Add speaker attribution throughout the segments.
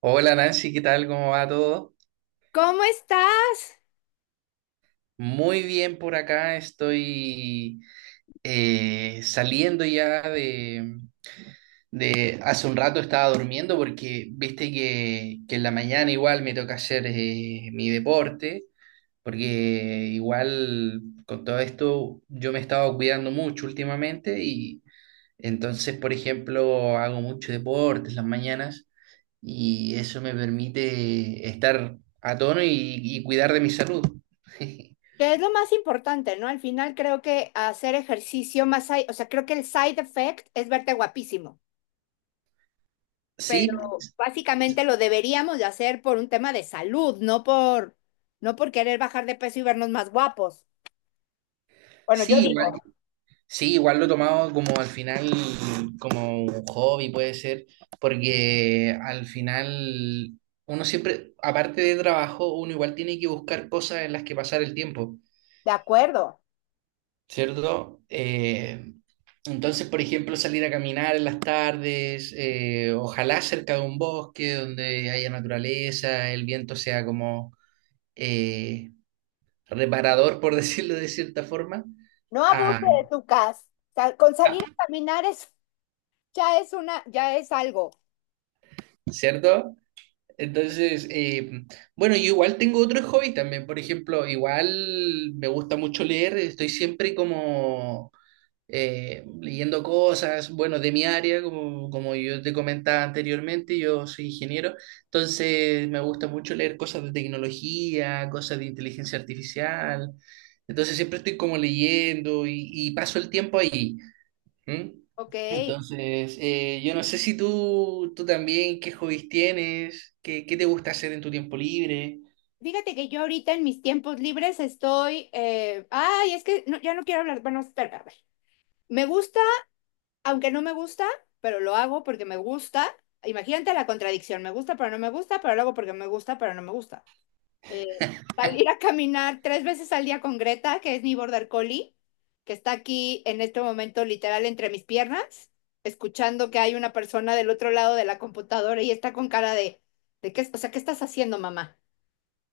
Speaker 1: Hola Nancy, ¿qué tal? ¿Cómo va todo?
Speaker 2: ¿Cómo estás?
Speaker 1: Muy bien por acá, estoy saliendo ya Hace un rato estaba durmiendo porque viste que en la mañana igual me toca hacer mi deporte, porque igual con todo esto yo me he estado cuidando mucho últimamente y entonces, por ejemplo, hago mucho deporte en las mañanas. Y eso me permite estar a tono y cuidar de mi salud.
Speaker 2: Que es lo más importante, ¿no? Al final creo que hacer ejercicio más, o sea, creo que el side effect es verte guapísimo,
Speaker 1: Sí,
Speaker 2: pero básicamente lo deberíamos de hacer por un tema de salud, no por querer bajar de peso y vernos más guapos. Bueno, yo
Speaker 1: sí, igual,
Speaker 2: digo,
Speaker 1: sí, igual lo he tomado como al final, como un hobby puede ser, porque al final uno siempre, aparte de trabajo, uno igual tiene que buscar cosas en las que pasar el tiempo,
Speaker 2: de acuerdo,
Speaker 1: ¿cierto? Entonces, por ejemplo, salir a caminar en las tardes, ojalá cerca de un bosque donde haya naturaleza, el viento sea como eh, reparador, por decirlo de cierta forma,
Speaker 2: no abuse
Speaker 1: a,
Speaker 2: de tu casa. Con
Speaker 1: a-
Speaker 2: salir a caminar es, ya es algo,
Speaker 1: ¿cierto? Entonces, bueno, yo igual tengo otros hobbies también, por ejemplo, igual me gusta mucho leer, estoy siempre como leyendo cosas, bueno, de mi área, como yo te comentaba anteriormente, yo soy ingeniero, entonces me gusta mucho leer cosas de tecnología, cosas de inteligencia artificial, entonces siempre estoy como leyendo y paso el tiempo ahí. ¿Mm?
Speaker 2: ¿ok?
Speaker 1: Entonces, yo no sé si tú también, qué hobbies tienes, qué te gusta hacer en tu tiempo libre,
Speaker 2: Fíjate que yo ahorita en mis tiempos libres estoy, ay, es que no- ya no quiero hablar, bueno, espera, a ver. Me gusta, aunque no me gusta, pero lo hago porque me gusta. Imagínate la contradicción, me gusta, pero no me gusta, pero lo hago porque me gusta, pero no me gusta. Eh, Salir a caminar tres veces al día con Greta, que es mi border collie, que está aquí en este momento literal entre mis piernas, escuchando que hay una persona del otro lado de la computadora y está con cara de qué, o sea, ¿qué estás haciendo, mamá?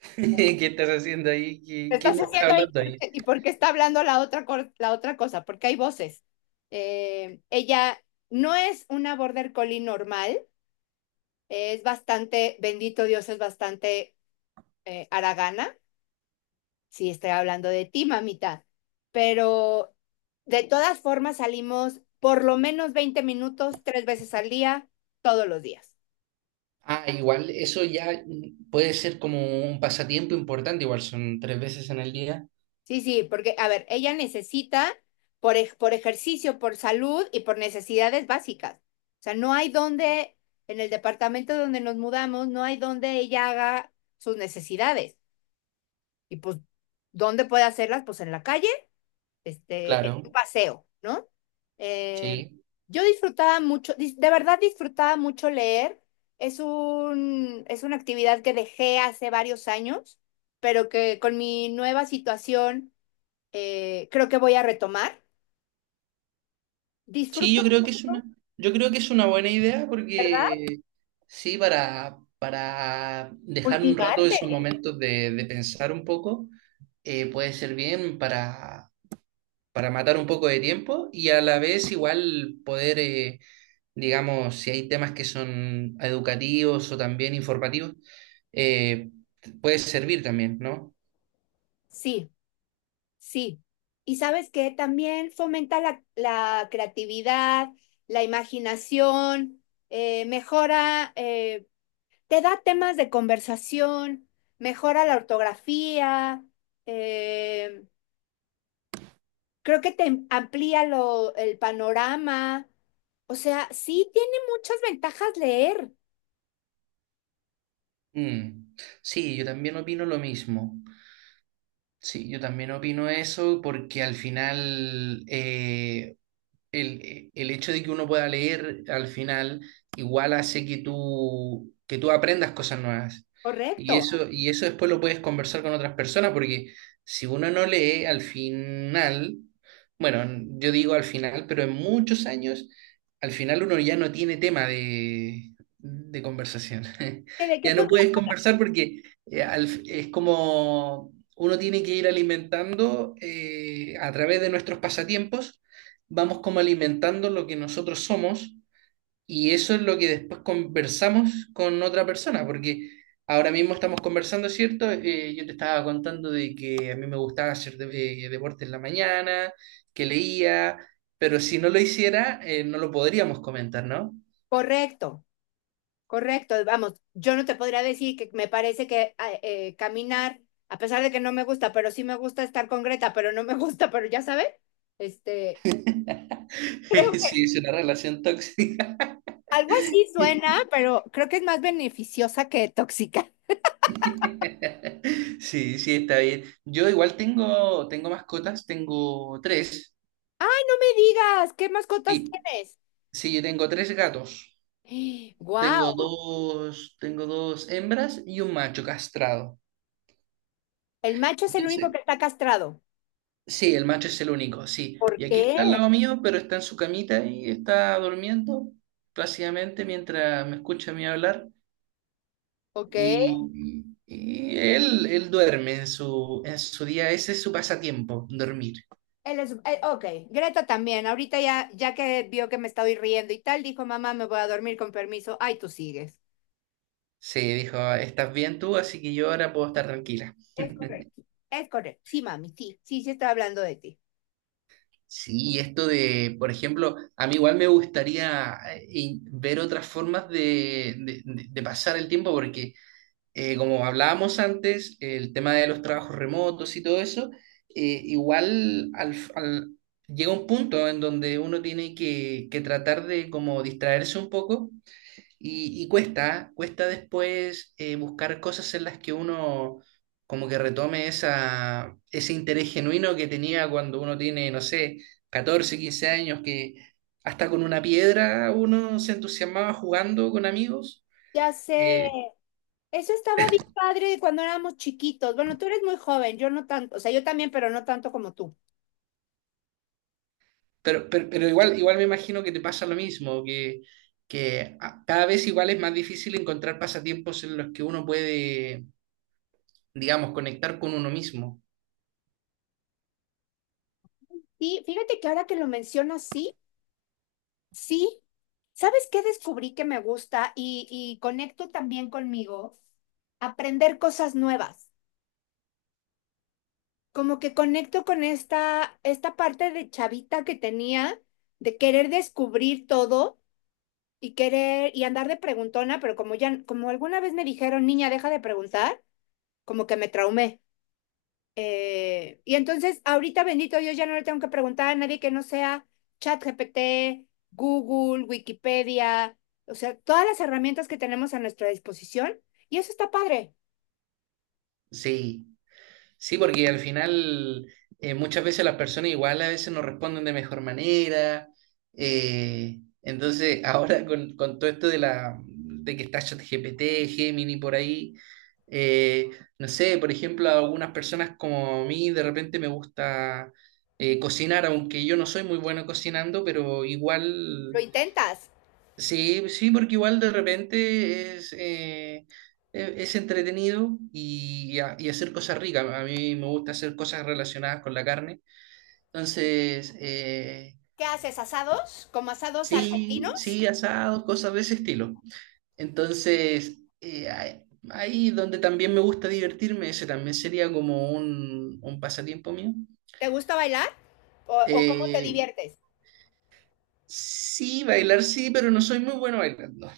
Speaker 1: qué estás haciendo ahí,
Speaker 2: ¿Qué
Speaker 1: ¿
Speaker 2: estás
Speaker 1: quién está
Speaker 2: haciendo ahí?
Speaker 1: hablando ahí.
Speaker 2: ¿Y por qué está hablando la otra cosa? Porque hay voces. Ella no es una border collie normal, es bastante, bendito Dios, es bastante haragana. Sí, estoy hablando de ti, mamita. Pero de todas formas salimos por lo menos 20 minutos, 3 veces al día, todos los días.
Speaker 1: Ah, igual, eso ya puede ser como un pasatiempo importante, igual son tres veces en el día.
Speaker 2: Sí, sí, porque, a ver, ella necesita por ejercicio, por salud y por necesidades básicas. O sea, no hay donde, en el departamento donde nos mudamos, no hay donde ella haga sus necesidades. Y pues, ¿dónde puede hacerlas? Pues en la calle, este, en un
Speaker 1: Claro,
Speaker 2: paseo, ¿no? Eh,
Speaker 1: sí.
Speaker 2: yo de verdad disfrutaba mucho leer. Es un, es una actividad que dejé hace varios años, pero que con mi nueva situación creo que voy a retomar.
Speaker 1: Sí,
Speaker 2: Disfruto mucho,
Speaker 1: yo creo que es una buena idea
Speaker 2: ¿verdad?
Speaker 1: porque sí, para dejar un rato
Speaker 2: Cultivarte.
Speaker 1: esos momentos de pensar un poco, puede ser bien para matar un poco de tiempo y a la vez igual poder, digamos, si hay temas que son educativos o también informativos, eh, puede servir también, ¿no?
Speaker 2: Sí, sí. Y sabes que también fomenta la creatividad, la imaginación, mejora, te da temas de conversación, mejora la ortografía, eh, creo que te el panorama. O sea, sí tiene muchas ventajas leer,
Speaker 1: Mm. Sí, yo también opino lo mismo. Sí, yo también opino eso porque al final, el hecho de que uno pueda leer al final igual hace que que tú aprendas cosas nuevas.
Speaker 2: correcto.
Speaker 1: Y eso después lo puedes conversar con otras personas, porque si uno no lee al final, bueno, yo digo al final, pero en muchos años, al final uno ya no tiene tema de conversación.
Speaker 2: ¿De qué
Speaker 1: Ya no puedes
Speaker 2: podrías?
Speaker 1: conversar porque es como uno tiene que ir alimentando a través de nuestros pasatiempos vamos como alimentando lo que nosotros somos y eso es lo que después conversamos con otra persona, porque ahora mismo estamos conversando, ¿cierto? Yo te estaba contando de que a mí me gustaba hacer deporte en la mañana, que leía, pero si no lo hiciera, no lo podríamos comentar, ¿no?
Speaker 2: Correcto. Correcto, vamos, yo no te podría decir que me parece que caminar, a pesar de que no me gusta, pero sí me gusta estar con Greta, pero no me gusta, pero ya sabes, este, creo
Speaker 1: Sí,
Speaker 2: que
Speaker 1: es una relación tóxica.
Speaker 2: algo así suena, pero creo que es más beneficiosa que tóxica.
Speaker 1: Sí, sí, está bien. Yo igual tengo mascotas, tengo tres.
Speaker 2: ¡Ay, no me digas! ¿Qué mascotas
Speaker 1: Sí,
Speaker 2: tienes?
Speaker 1: sí, yo tengo tres gatos.
Speaker 2: Wow.
Speaker 1: Tengo dos hembras y un macho castrado.
Speaker 2: El macho es el único
Speaker 1: Entonces,
Speaker 2: que está castrado.
Speaker 1: sí, el macho es el único, sí.
Speaker 2: ¿Por
Speaker 1: Y aquí está al
Speaker 2: qué?
Speaker 1: lado mío, pero está en su camita y está durmiendo plácidamente mientras me escucha a mí hablar.
Speaker 2: Ok.
Speaker 1: Él duerme en en su día, ese es su pasatiempo, dormir.
Speaker 2: Él es, ok, Greta también. Ahorita ya, ya que vio que me estaba riendo y tal, dijo, mamá, me voy a dormir con permiso. Ay, tú sigues.
Speaker 1: Sí, dijo, estás bien tú, así que yo ahora puedo estar tranquila.
Speaker 2: Es correcto. Es correcto. Sí, mami, sí, sí, sí estaba hablando de ti.
Speaker 1: Sí, esto de, por ejemplo, a mí igual me gustaría ver otras formas de pasar el tiempo, porque como hablábamos antes, el tema de los trabajos remotos y todo eso, igual llega un punto en donde uno tiene que tratar de como distraerse un poco y cuesta después buscar cosas en las que uno como que retome ese interés genuino que tenía cuando uno tiene, no sé, 14 15 años, que hasta con una piedra uno se entusiasmaba jugando con amigos.
Speaker 2: Ya sé.
Speaker 1: Eh,
Speaker 2: Eso estaba bien padre cuando éramos chiquitos. Bueno, tú eres muy joven, yo no tanto, o sea, yo también, pero no tanto como tú.
Speaker 1: pero igual, igual me imagino que te pasa lo mismo, cada vez igual es más difícil encontrar pasatiempos en los que uno puede, digamos, conectar con uno mismo.
Speaker 2: Y fíjate que ahora que lo mencionas, sí, sí. ¿Sabes qué descubrí que me gusta y conecto también conmigo? Aprender cosas nuevas. Como que conecto con esta parte de chavita que tenía, de querer descubrir todo y querer y andar de preguntona, pero como ya, como alguna vez me dijeron, niña, deja de preguntar, como que me traumé. Y entonces, ahorita, bendito Dios, ya no le tengo que preguntar a nadie que no sea ChatGPT, Google, Wikipedia, o sea, todas las herramientas que tenemos a nuestra disposición. Y eso está padre.
Speaker 1: Sí. Sí, porque al final muchas veces las personas igual a veces nos responden de mejor manera. Entonces, ahora con todo esto de la de que está ChatGPT, Gemini por ahí, eh, no sé, por ejemplo, a algunas personas como a mí de repente me gusta cocinar, aunque yo no soy muy bueno cocinando, pero igual
Speaker 2: ¿Lo intentas?
Speaker 1: sí, sí, porque igual de repente es, es entretenido y, y hacer cosas ricas. A mí me gusta hacer cosas relacionadas con la carne. Entonces,
Speaker 2: ¿Qué haces? ¿Asados? ¿Como asados
Speaker 1: sí,
Speaker 2: argentinos?
Speaker 1: sí, asados, cosas de ese estilo. Entonces, ahí ahí donde también me gusta divertirme, ese también sería como un pasatiempo mío.
Speaker 2: ¿Te gusta bailar? O cómo te
Speaker 1: Eh,
Speaker 2: diviertes?
Speaker 1: sí, bailar sí, pero no soy muy bueno bailando.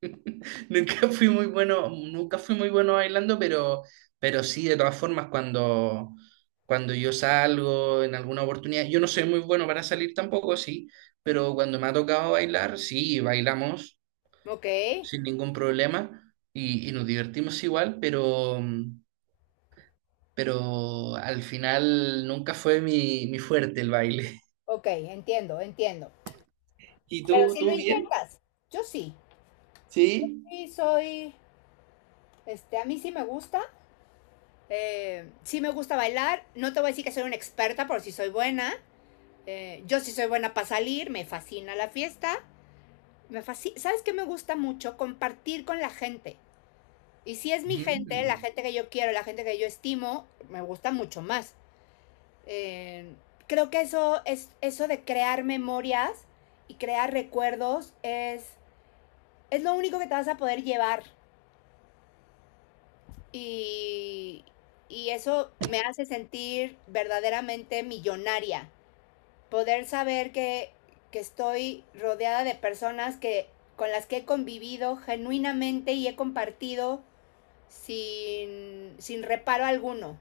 Speaker 1: Nunca fui muy bueno bailando, pero sí, de todas formas, cuando yo salgo en alguna oportunidad, yo no soy muy bueno para salir tampoco, sí, pero cuando me ha tocado bailar, sí, bailamos
Speaker 2: Ok,
Speaker 1: sin ningún problema y nos divertimos igual, pero al final nunca fue mi fuerte el baile.
Speaker 2: ok, entiendo, entiendo.
Speaker 1: ¿Y
Speaker 2: Pero si lo
Speaker 1: tú bien?
Speaker 2: intentas, yo sí.
Speaker 1: Sí.
Speaker 2: Sí, soy, este, a mí sí me gusta. Sí me gusta bailar. No te voy a decir que soy una experta, pero sí soy buena. Yo sí soy buena para salir. Me fascina la fiesta. Me fascina. ¿Sabes qué me gusta mucho? Compartir con la gente. Y si es mi gente, la
Speaker 1: Mm.
Speaker 2: gente que yo quiero, la gente que yo estimo, me gusta mucho más. Eh, Creo que eso es eso de crear memorias y crear recuerdos es lo único que te vas a poder llevar. Y, y eso me hace sentir verdaderamente millonaria. Poder saber que estoy rodeada de personas que, con las que he convivido genuinamente y he compartido sin, sin reparo alguno.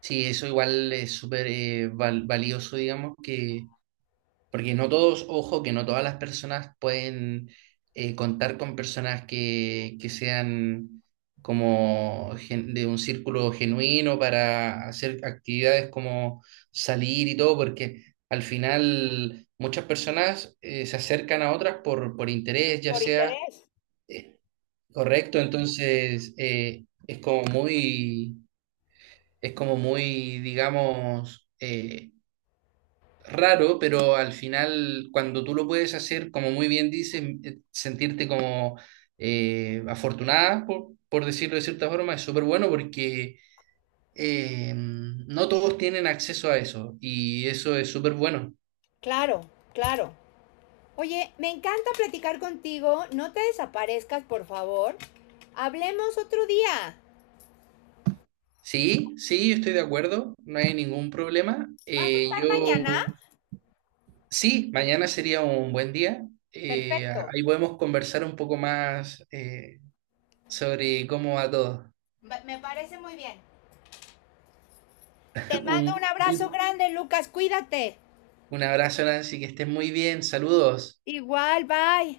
Speaker 1: Sí, eso igual es súper valioso, digamos, que, porque no todos, ojo, que no todas las personas pueden contar con personas que sean como de un círculo genuino para hacer actividades como salir y todo, porque al final muchas personas se acercan a otras por interés, ya
Speaker 2: Por
Speaker 1: sea
Speaker 2: interés.
Speaker 1: eh, correcto, entonces es como muy... Es como muy, digamos, raro, pero al final, cuando tú lo puedes hacer, como muy bien dices, sentirte como afortunada, por decirlo de cierta forma, es súper bueno porque no todos tienen acceso a eso y eso es súper bueno.
Speaker 2: Claro, claro. Oye, me encanta platicar contigo. No te desaparezcas, por favor. Hablemos otro día.
Speaker 1: Sí, sí, yo estoy de acuerdo, no hay ningún problema.
Speaker 2: ¿Vas a estar mañana?
Speaker 1: Sí, mañana sería un buen día. Eh,
Speaker 2: Perfecto.
Speaker 1: ahí podemos conversar un poco más. Sobre cómo va todo.
Speaker 2: Me parece muy bien. Te
Speaker 1: Un,
Speaker 2: mando un abrazo grande, Lucas, cuídate.
Speaker 1: un abrazo, Nancy, que estés muy bien. Saludos.
Speaker 2: Igual, bye.